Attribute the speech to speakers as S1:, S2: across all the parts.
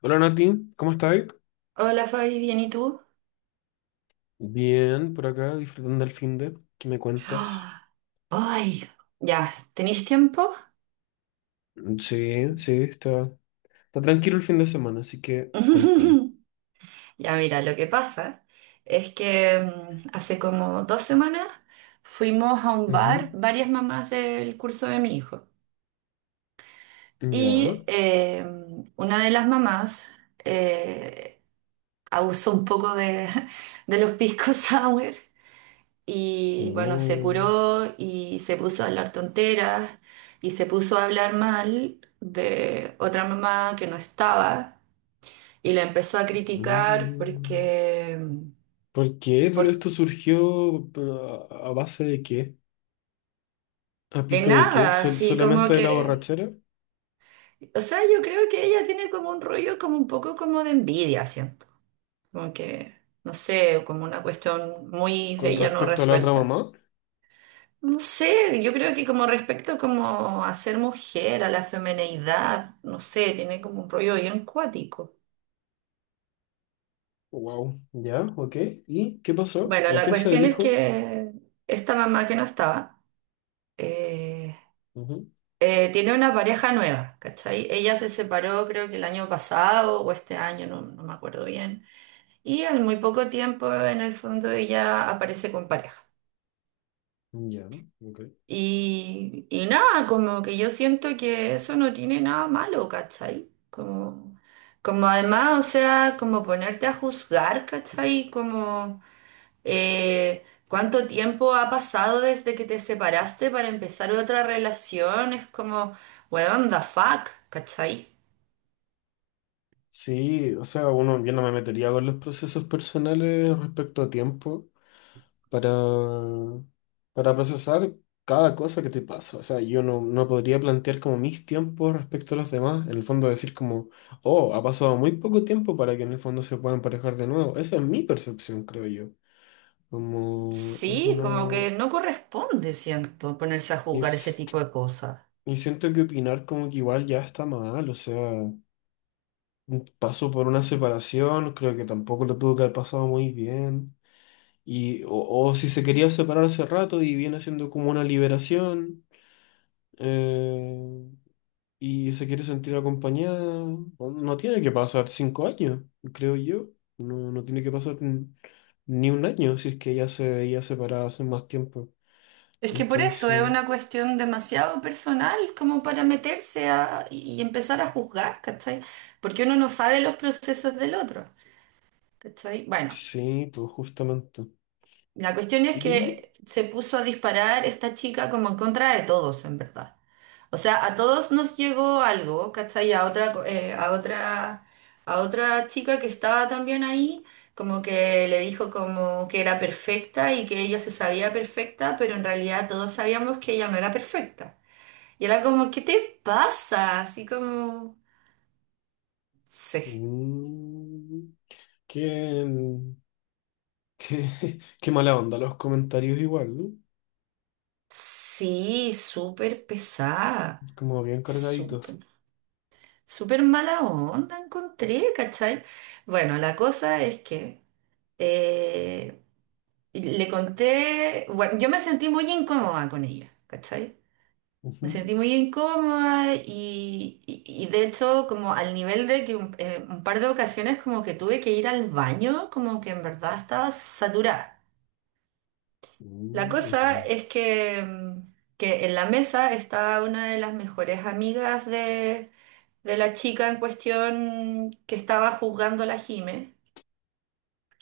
S1: Hola Nati, ¿cómo estás?
S2: Hola Fabi, ¿bien y tú?
S1: Bien, por acá, disfrutando el fin de. ¿Qué me cuentas?
S2: Ah, ay, ya, ¿tenéis tiempo?
S1: Sí, sí, está tranquilo el fin de semana, así que cuéntame.
S2: Ya, mira, lo que pasa es que hace como 2 semanas fuimos a un bar,
S1: Ujú.
S2: varias mamás del curso de mi hijo, y
S1: Ya,
S2: una de las mamás eh, abusó un poco de, de los pisco sour. Y bueno, se
S1: no.
S2: curó y se puso a hablar tonteras y se puso a hablar mal de otra mamá que no estaba y la empezó a criticar
S1: Mm.
S2: porque,
S1: ¿Por qué? ¿Pero
S2: por,
S1: esto surgió pero, a base de qué? ¿A
S2: de
S1: pito de qué?
S2: nada, así como
S1: Solamente de la
S2: que,
S1: borrachera?
S2: o sea, yo creo que ella tiene como un rollo como un poco como de envidia, siento, como que, no sé, como una cuestión muy de
S1: ¿Con
S2: ella no
S1: respecto a la otra
S2: resuelta.
S1: mamá?
S2: No sé, yo creo que como respecto como a ser mujer, a la femineidad, no sé, tiene como un rollo bien cuático.
S1: Wow, ya, ok. ¿Y qué pasó?
S2: Bueno,
S1: ¿O
S2: la
S1: qué se
S2: cuestión es
S1: dijo?
S2: que esta mamá que no estaba, eh,
S1: Ujú.
S2: tiene una pareja nueva, ¿cachai? Ella se separó creo que el año pasado o este año, no, no me acuerdo bien, y al muy poco tiempo en el fondo ella aparece con pareja.
S1: Ya, ok.
S2: Y nada, como que yo siento que eso no tiene nada malo, ¿cachai? Como, como además, o sea, como ponerte a juzgar, ¿cachai? Como cuánto tiempo ha pasado desde que te separaste para empezar otra relación, es como, weón, the fuck, ¿cachai?
S1: Sí, o sea, uno, yo no me metería con los procesos personales respecto a tiempo para, para procesar cada cosa que te pasa. O sea, yo no, no podría plantear como mis tiempos respecto a los demás. En el fondo decir como, oh, ha pasado muy poco tiempo para que en el fondo se puedan emparejar de nuevo. Esa es mi percepción, creo yo. Como es
S2: Sí, como
S1: una.
S2: que no corresponde, siento, ponerse a juzgar ese
S1: Es,
S2: tipo de cosas.
S1: y siento que opinar como que igual ya está mal. O sea, pasó por una separación, creo que tampoco lo tuvo que haber pasado muy bien. Y, o si se quería separar hace rato y viene siendo como una liberación, eh, y se quiere sentir acompañada, no tiene que pasar 5 años, creo yo. No, no tiene que pasar ni un año si es que ella se veía separada hace más tiempo.
S2: Es que por eso es
S1: Entonces,
S2: una cuestión demasiado personal como para meterse a, y empezar a juzgar, ¿cachai? Porque uno no sabe los procesos del otro, ¿cachai? Bueno,
S1: sí, pues justamente.
S2: la cuestión es
S1: Y
S2: que se puso a disparar esta chica como en contra de todos, en verdad. O sea, a todos nos llegó algo, ¿cachai? A otra, a otra chica que estaba también ahí, como que le dijo como que era perfecta y que ella se sabía perfecta, pero en realidad todos sabíamos que ella no era perfecta. Y era como, ¿qué te pasa? Así como, sí,
S1: mm, qué, mm, qué, qué mala onda los comentarios igual, ¿no?
S2: sí, súper pesada,
S1: Como bien
S2: súper,
S1: cargaditos.
S2: súper mala onda encontré, ¿cachai? Bueno, la cosa es que eh, le conté, bueno, yo me sentí muy incómoda con ella, ¿cachai? Me
S1: Ujú.
S2: sentí muy incómoda y, y de hecho como al nivel de que un par de ocasiones como que tuve que ir al baño, como que en verdad estaba saturada. La cosa
S1: Entiendo.
S2: es que, que en la mesa estaba una de las mejores amigas de la chica en cuestión que estaba juzgando a la Jime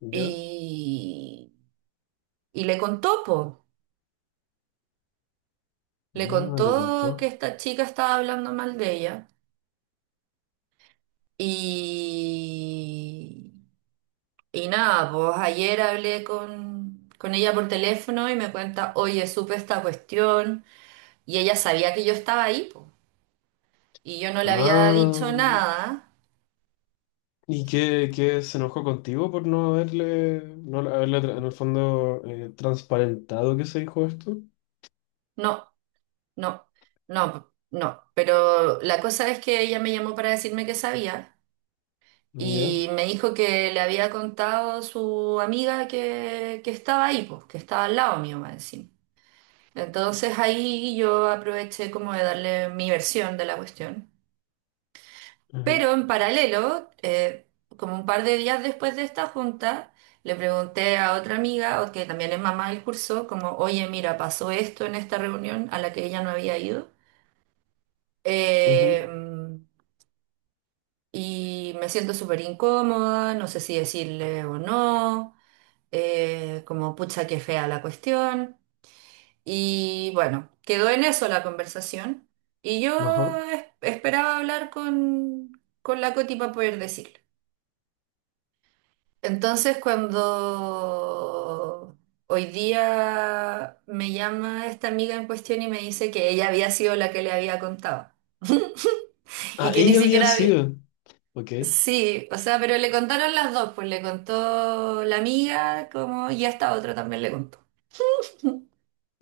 S1: ¿Ya?
S2: y, y le contó, po, le
S1: No, le contó.
S2: contó que esta chica estaba hablando mal de ella y, y nada, pues ayer hablé con ella por teléfono y me cuenta, oye, supe esta cuestión y ella sabía que yo estaba ahí, po, y yo no le había dicho
S1: Ah,
S2: nada.
S1: ¿y qué se enojó contigo por no haberle, no haberle en el fondo transparentado que se dijo esto?
S2: No, no, no, no. Pero la cosa es que ella me llamó para decirme que sabía
S1: ¿Ya?
S2: y me dijo que le había contado su amiga que estaba ahí, pues, que estaba al lado mío, más encima. Entonces ahí yo aproveché como de darle mi versión de la cuestión.
S1: Ujú,
S2: Pero en paralelo, como un par de días después de esta junta, le pregunté a otra amiga, o que también es mamá del curso, como, oye, mira, pasó esto en esta reunión a la que ella no había ido. Eh,
S1: ujú.
S2: mm, y me siento súper incómoda, no sé si decirle o no, como pucha que fea la cuestión. Y bueno, quedó en eso la conversación. Y yo
S1: Ajá.
S2: esperaba hablar con la Coti para poder decirle. Entonces, cuando hoy día me llama esta amiga en cuestión y me dice que ella había sido la que le había contado y
S1: Ah,
S2: que ni
S1: ella había
S2: siquiera.
S1: sido. Ok.
S2: Sí, o sea, pero le contaron las dos, pues le contó la amiga como y esta otra también le contó.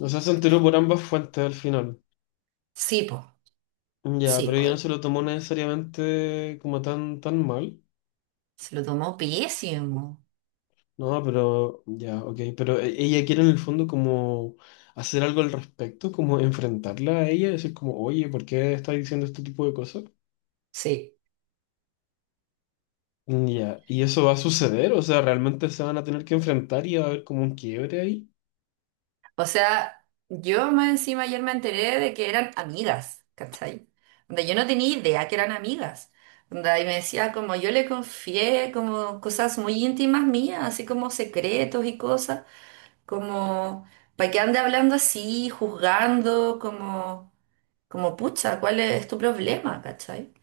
S1: O sea, se enteró por ambas fuentes al final.
S2: Sí, pues,
S1: Ya,
S2: sí,
S1: pero ella no
S2: pues,
S1: se lo tomó necesariamente como tan, tan mal.
S2: se lo tomó pésimo.
S1: No, pero ya, ok, pero ella quiere en el fondo como hacer algo al respecto, como enfrentarla a ella, decir como, oye, ¿por qué está diciendo este tipo de cosas?
S2: Sí,
S1: Mm, ya, y eso va a suceder, o sea, realmente se van a tener que enfrentar y va a haber como un quiebre ahí.
S2: o sea, yo más encima ayer me enteré de que eran amigas, ¿cachai? Donde yo no tenía idea que eran amigas. Onda, y me decía como yo le confié como cosas muy íntimas mías, así como secretos y cosas, como para que ande hablando así, juzgando, como... Como, pucha, ¿cuál es tu problema? ¿Cachai?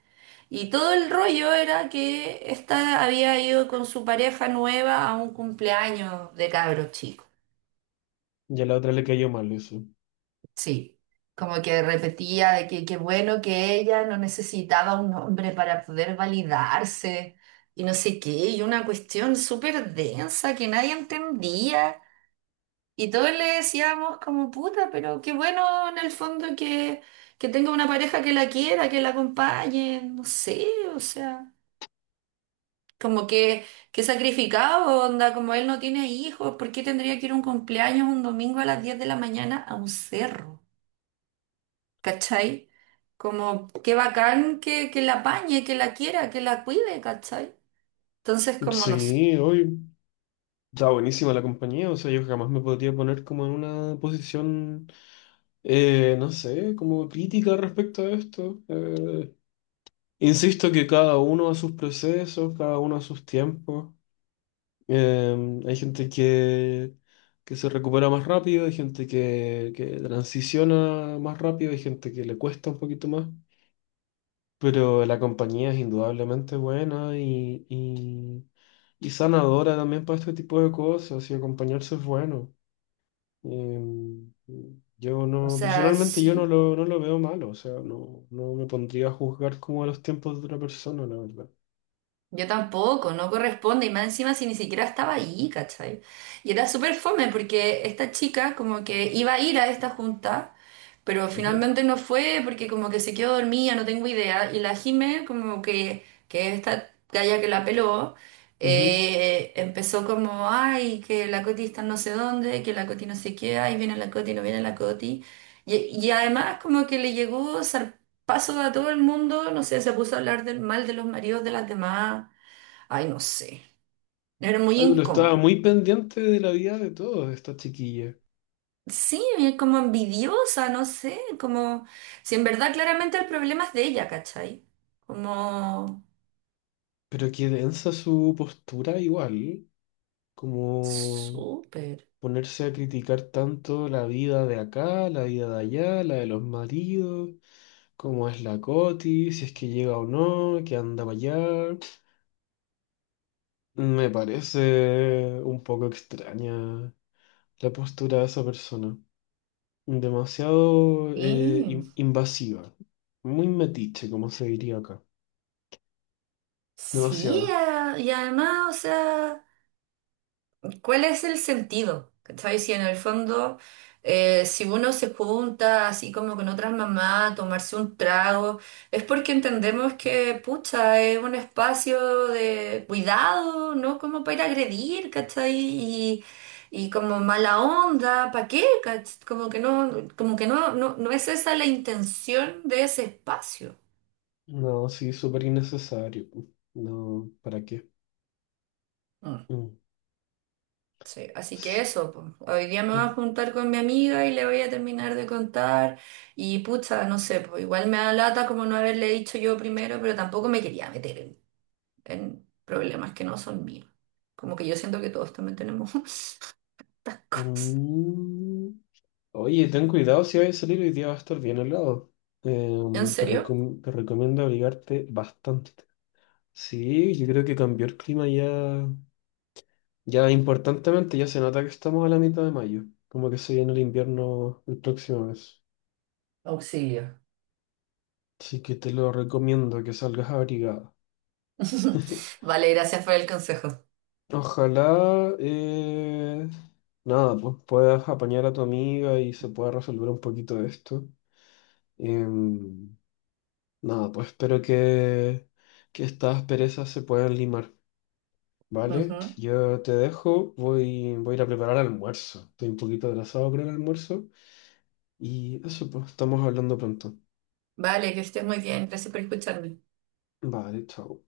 S2: Y todo el rollo era que esta había ido con su pareja nueva a un cumpleaños de cabros chicos.
S1: Ya a la otra le cayó mal eso.
S2: Sí. Como que repetía de que qué bueno que ella no necesitaba un hombre para poder validarse y no sé qué, y una cuestión súper densa que nadie entendía. Y todos le decíamos como puta, pero qué bueno en el fondo que tenga una pareja que la quiera, que la acompañe, no sé, o sea, como que sacrificado, onda, como él no tiene hijos, ¿por qué tendría que ir a un cumpleaños un domingo a las 10 de la mañana a un cerro? ¿Cachai? Como qué bacán que la apañe, que la quiera, que la cuide, ¿cachai? Entonces, como no sé.
S1: Sí, hoy está buenísima la compañía, o sea, yo jamás me podría poner como en una posición, no sé, como crítica respecto a esto. Insisto que cada uno a sus procesos, cada uno a sus tiempos. Hay gente que, se recupera más rápido, hay gente que, transiciona más rápido, hay gente que le cuesta un poquito más. Pero la compañía es indudablemente buena y sanadora también para este tipo de cosas y acompañarse es bueno. Eh, yo
S2: O
S1: no,
S2: sea,
S1: personalmente yo no
S2: sí.
S1: lo, veo malo, o sea, no, no me pondría a juzgar como a los tiempos de otra persona, la verdad.
S2: Yo tampoco, no corresponde, y más encima si ni siquiera estaba ahí, ¿cachai? Y era súper fome porque esta chica como que iba a ir a esta junta, pero
S1: Ajá.
S2: finalmente no fue porque como que se quedó dormida, no tengo idea, y la Jime como que esta galla que la peló,
S1: Ujú.
S2: empezó como, ay, que la Coti está en no sé dónde, que la Coti no sé qué, ay, viene la Coti, no viene la Coti, y además como que le llegó paso a todo el mundo, no sé, se puso a hablar del mal de los maridos de las demás. Ay, no sé. Era muy
S1: Ay, pero estaba
S2: incómodo.
S1: muy pendiente de la vida de todos esta chiquilla.
S2: Sí, como envidiosa, no sé, como si en verdad claramente el problema es de ella, ¿cachai? Como
S1: Pero qué densa su postura igual, como
S2: súper.
S1: ponerse a criticar tanto la vida de acá, la vida de allá, la de los maridos, cómo es la Coti, si es que llega o no, que anda para allá. Me parece un poco extraña la postura de esa persona. Demasiado
S2: Sí,
S1: invasiva. Muy metiche, como se diría acá.
S2: sí,
S1: Demasiado.
S2: y además, o sea. ¿Cuál es el sentido? ¿Cachai? Si en el fondo, si uno se junta así como con otras mamás a tomarse un trago, es porque entendemos que, pucha, es un espacio de cuidado, ¿no? Como para ir a agredir, ¿cachai? Y como mala onda, ¿para qué? ¿Cach- como que no, no, no es esa la intención de ese espacio.
S1: No, sí, súper innecesario. No, ¿para qué? Mm.
S2: Sí, así que
S1: S-
S2: eso, po. Hoy día me voy
S1: mm.
S2: a juntar con mi amiga y le voy a terminar de contar y pucha, no sé, pues igual me da lata como no haberle dicho yo primero, pero tampoco me quería meter en problemas que no son míos. Como que yo siento que todos también tenemos estas cosas.
S1: Mm. Oye, ten cuidado si vas a salir hoy día va a estar bien helado.
S2: ¿En
S1: Te
S2: serio?
S1: te recomiendo abrigarte bastante. Sí, yo creo que cambió el clima ya, ya importantemente, ya se nota que estamos a la mitad de mayo, como que se viene el invierno el próximo mes.
S2: Auxilio.
S1: Así que te lo recomiendo que salgas abrigada.
S2: Vale, gracias por el consejo.
S1: Ojalá, nada, pues puedas apañar a tu amiga y se pueda resolver un poquito de esto. Em, Nada, pues espero que, estas perezas se puedan limar, ¿vale?
S2: Ujú.
S1: Yo te dejo, voy a ir a preparar almuerzo. Estoy un poquito atrasado con el almuerzo y eso, pues estamos hablando pronto.
S2: Vale, que estés muy bien. Gracias por escucharme.
S1: Vale, chao.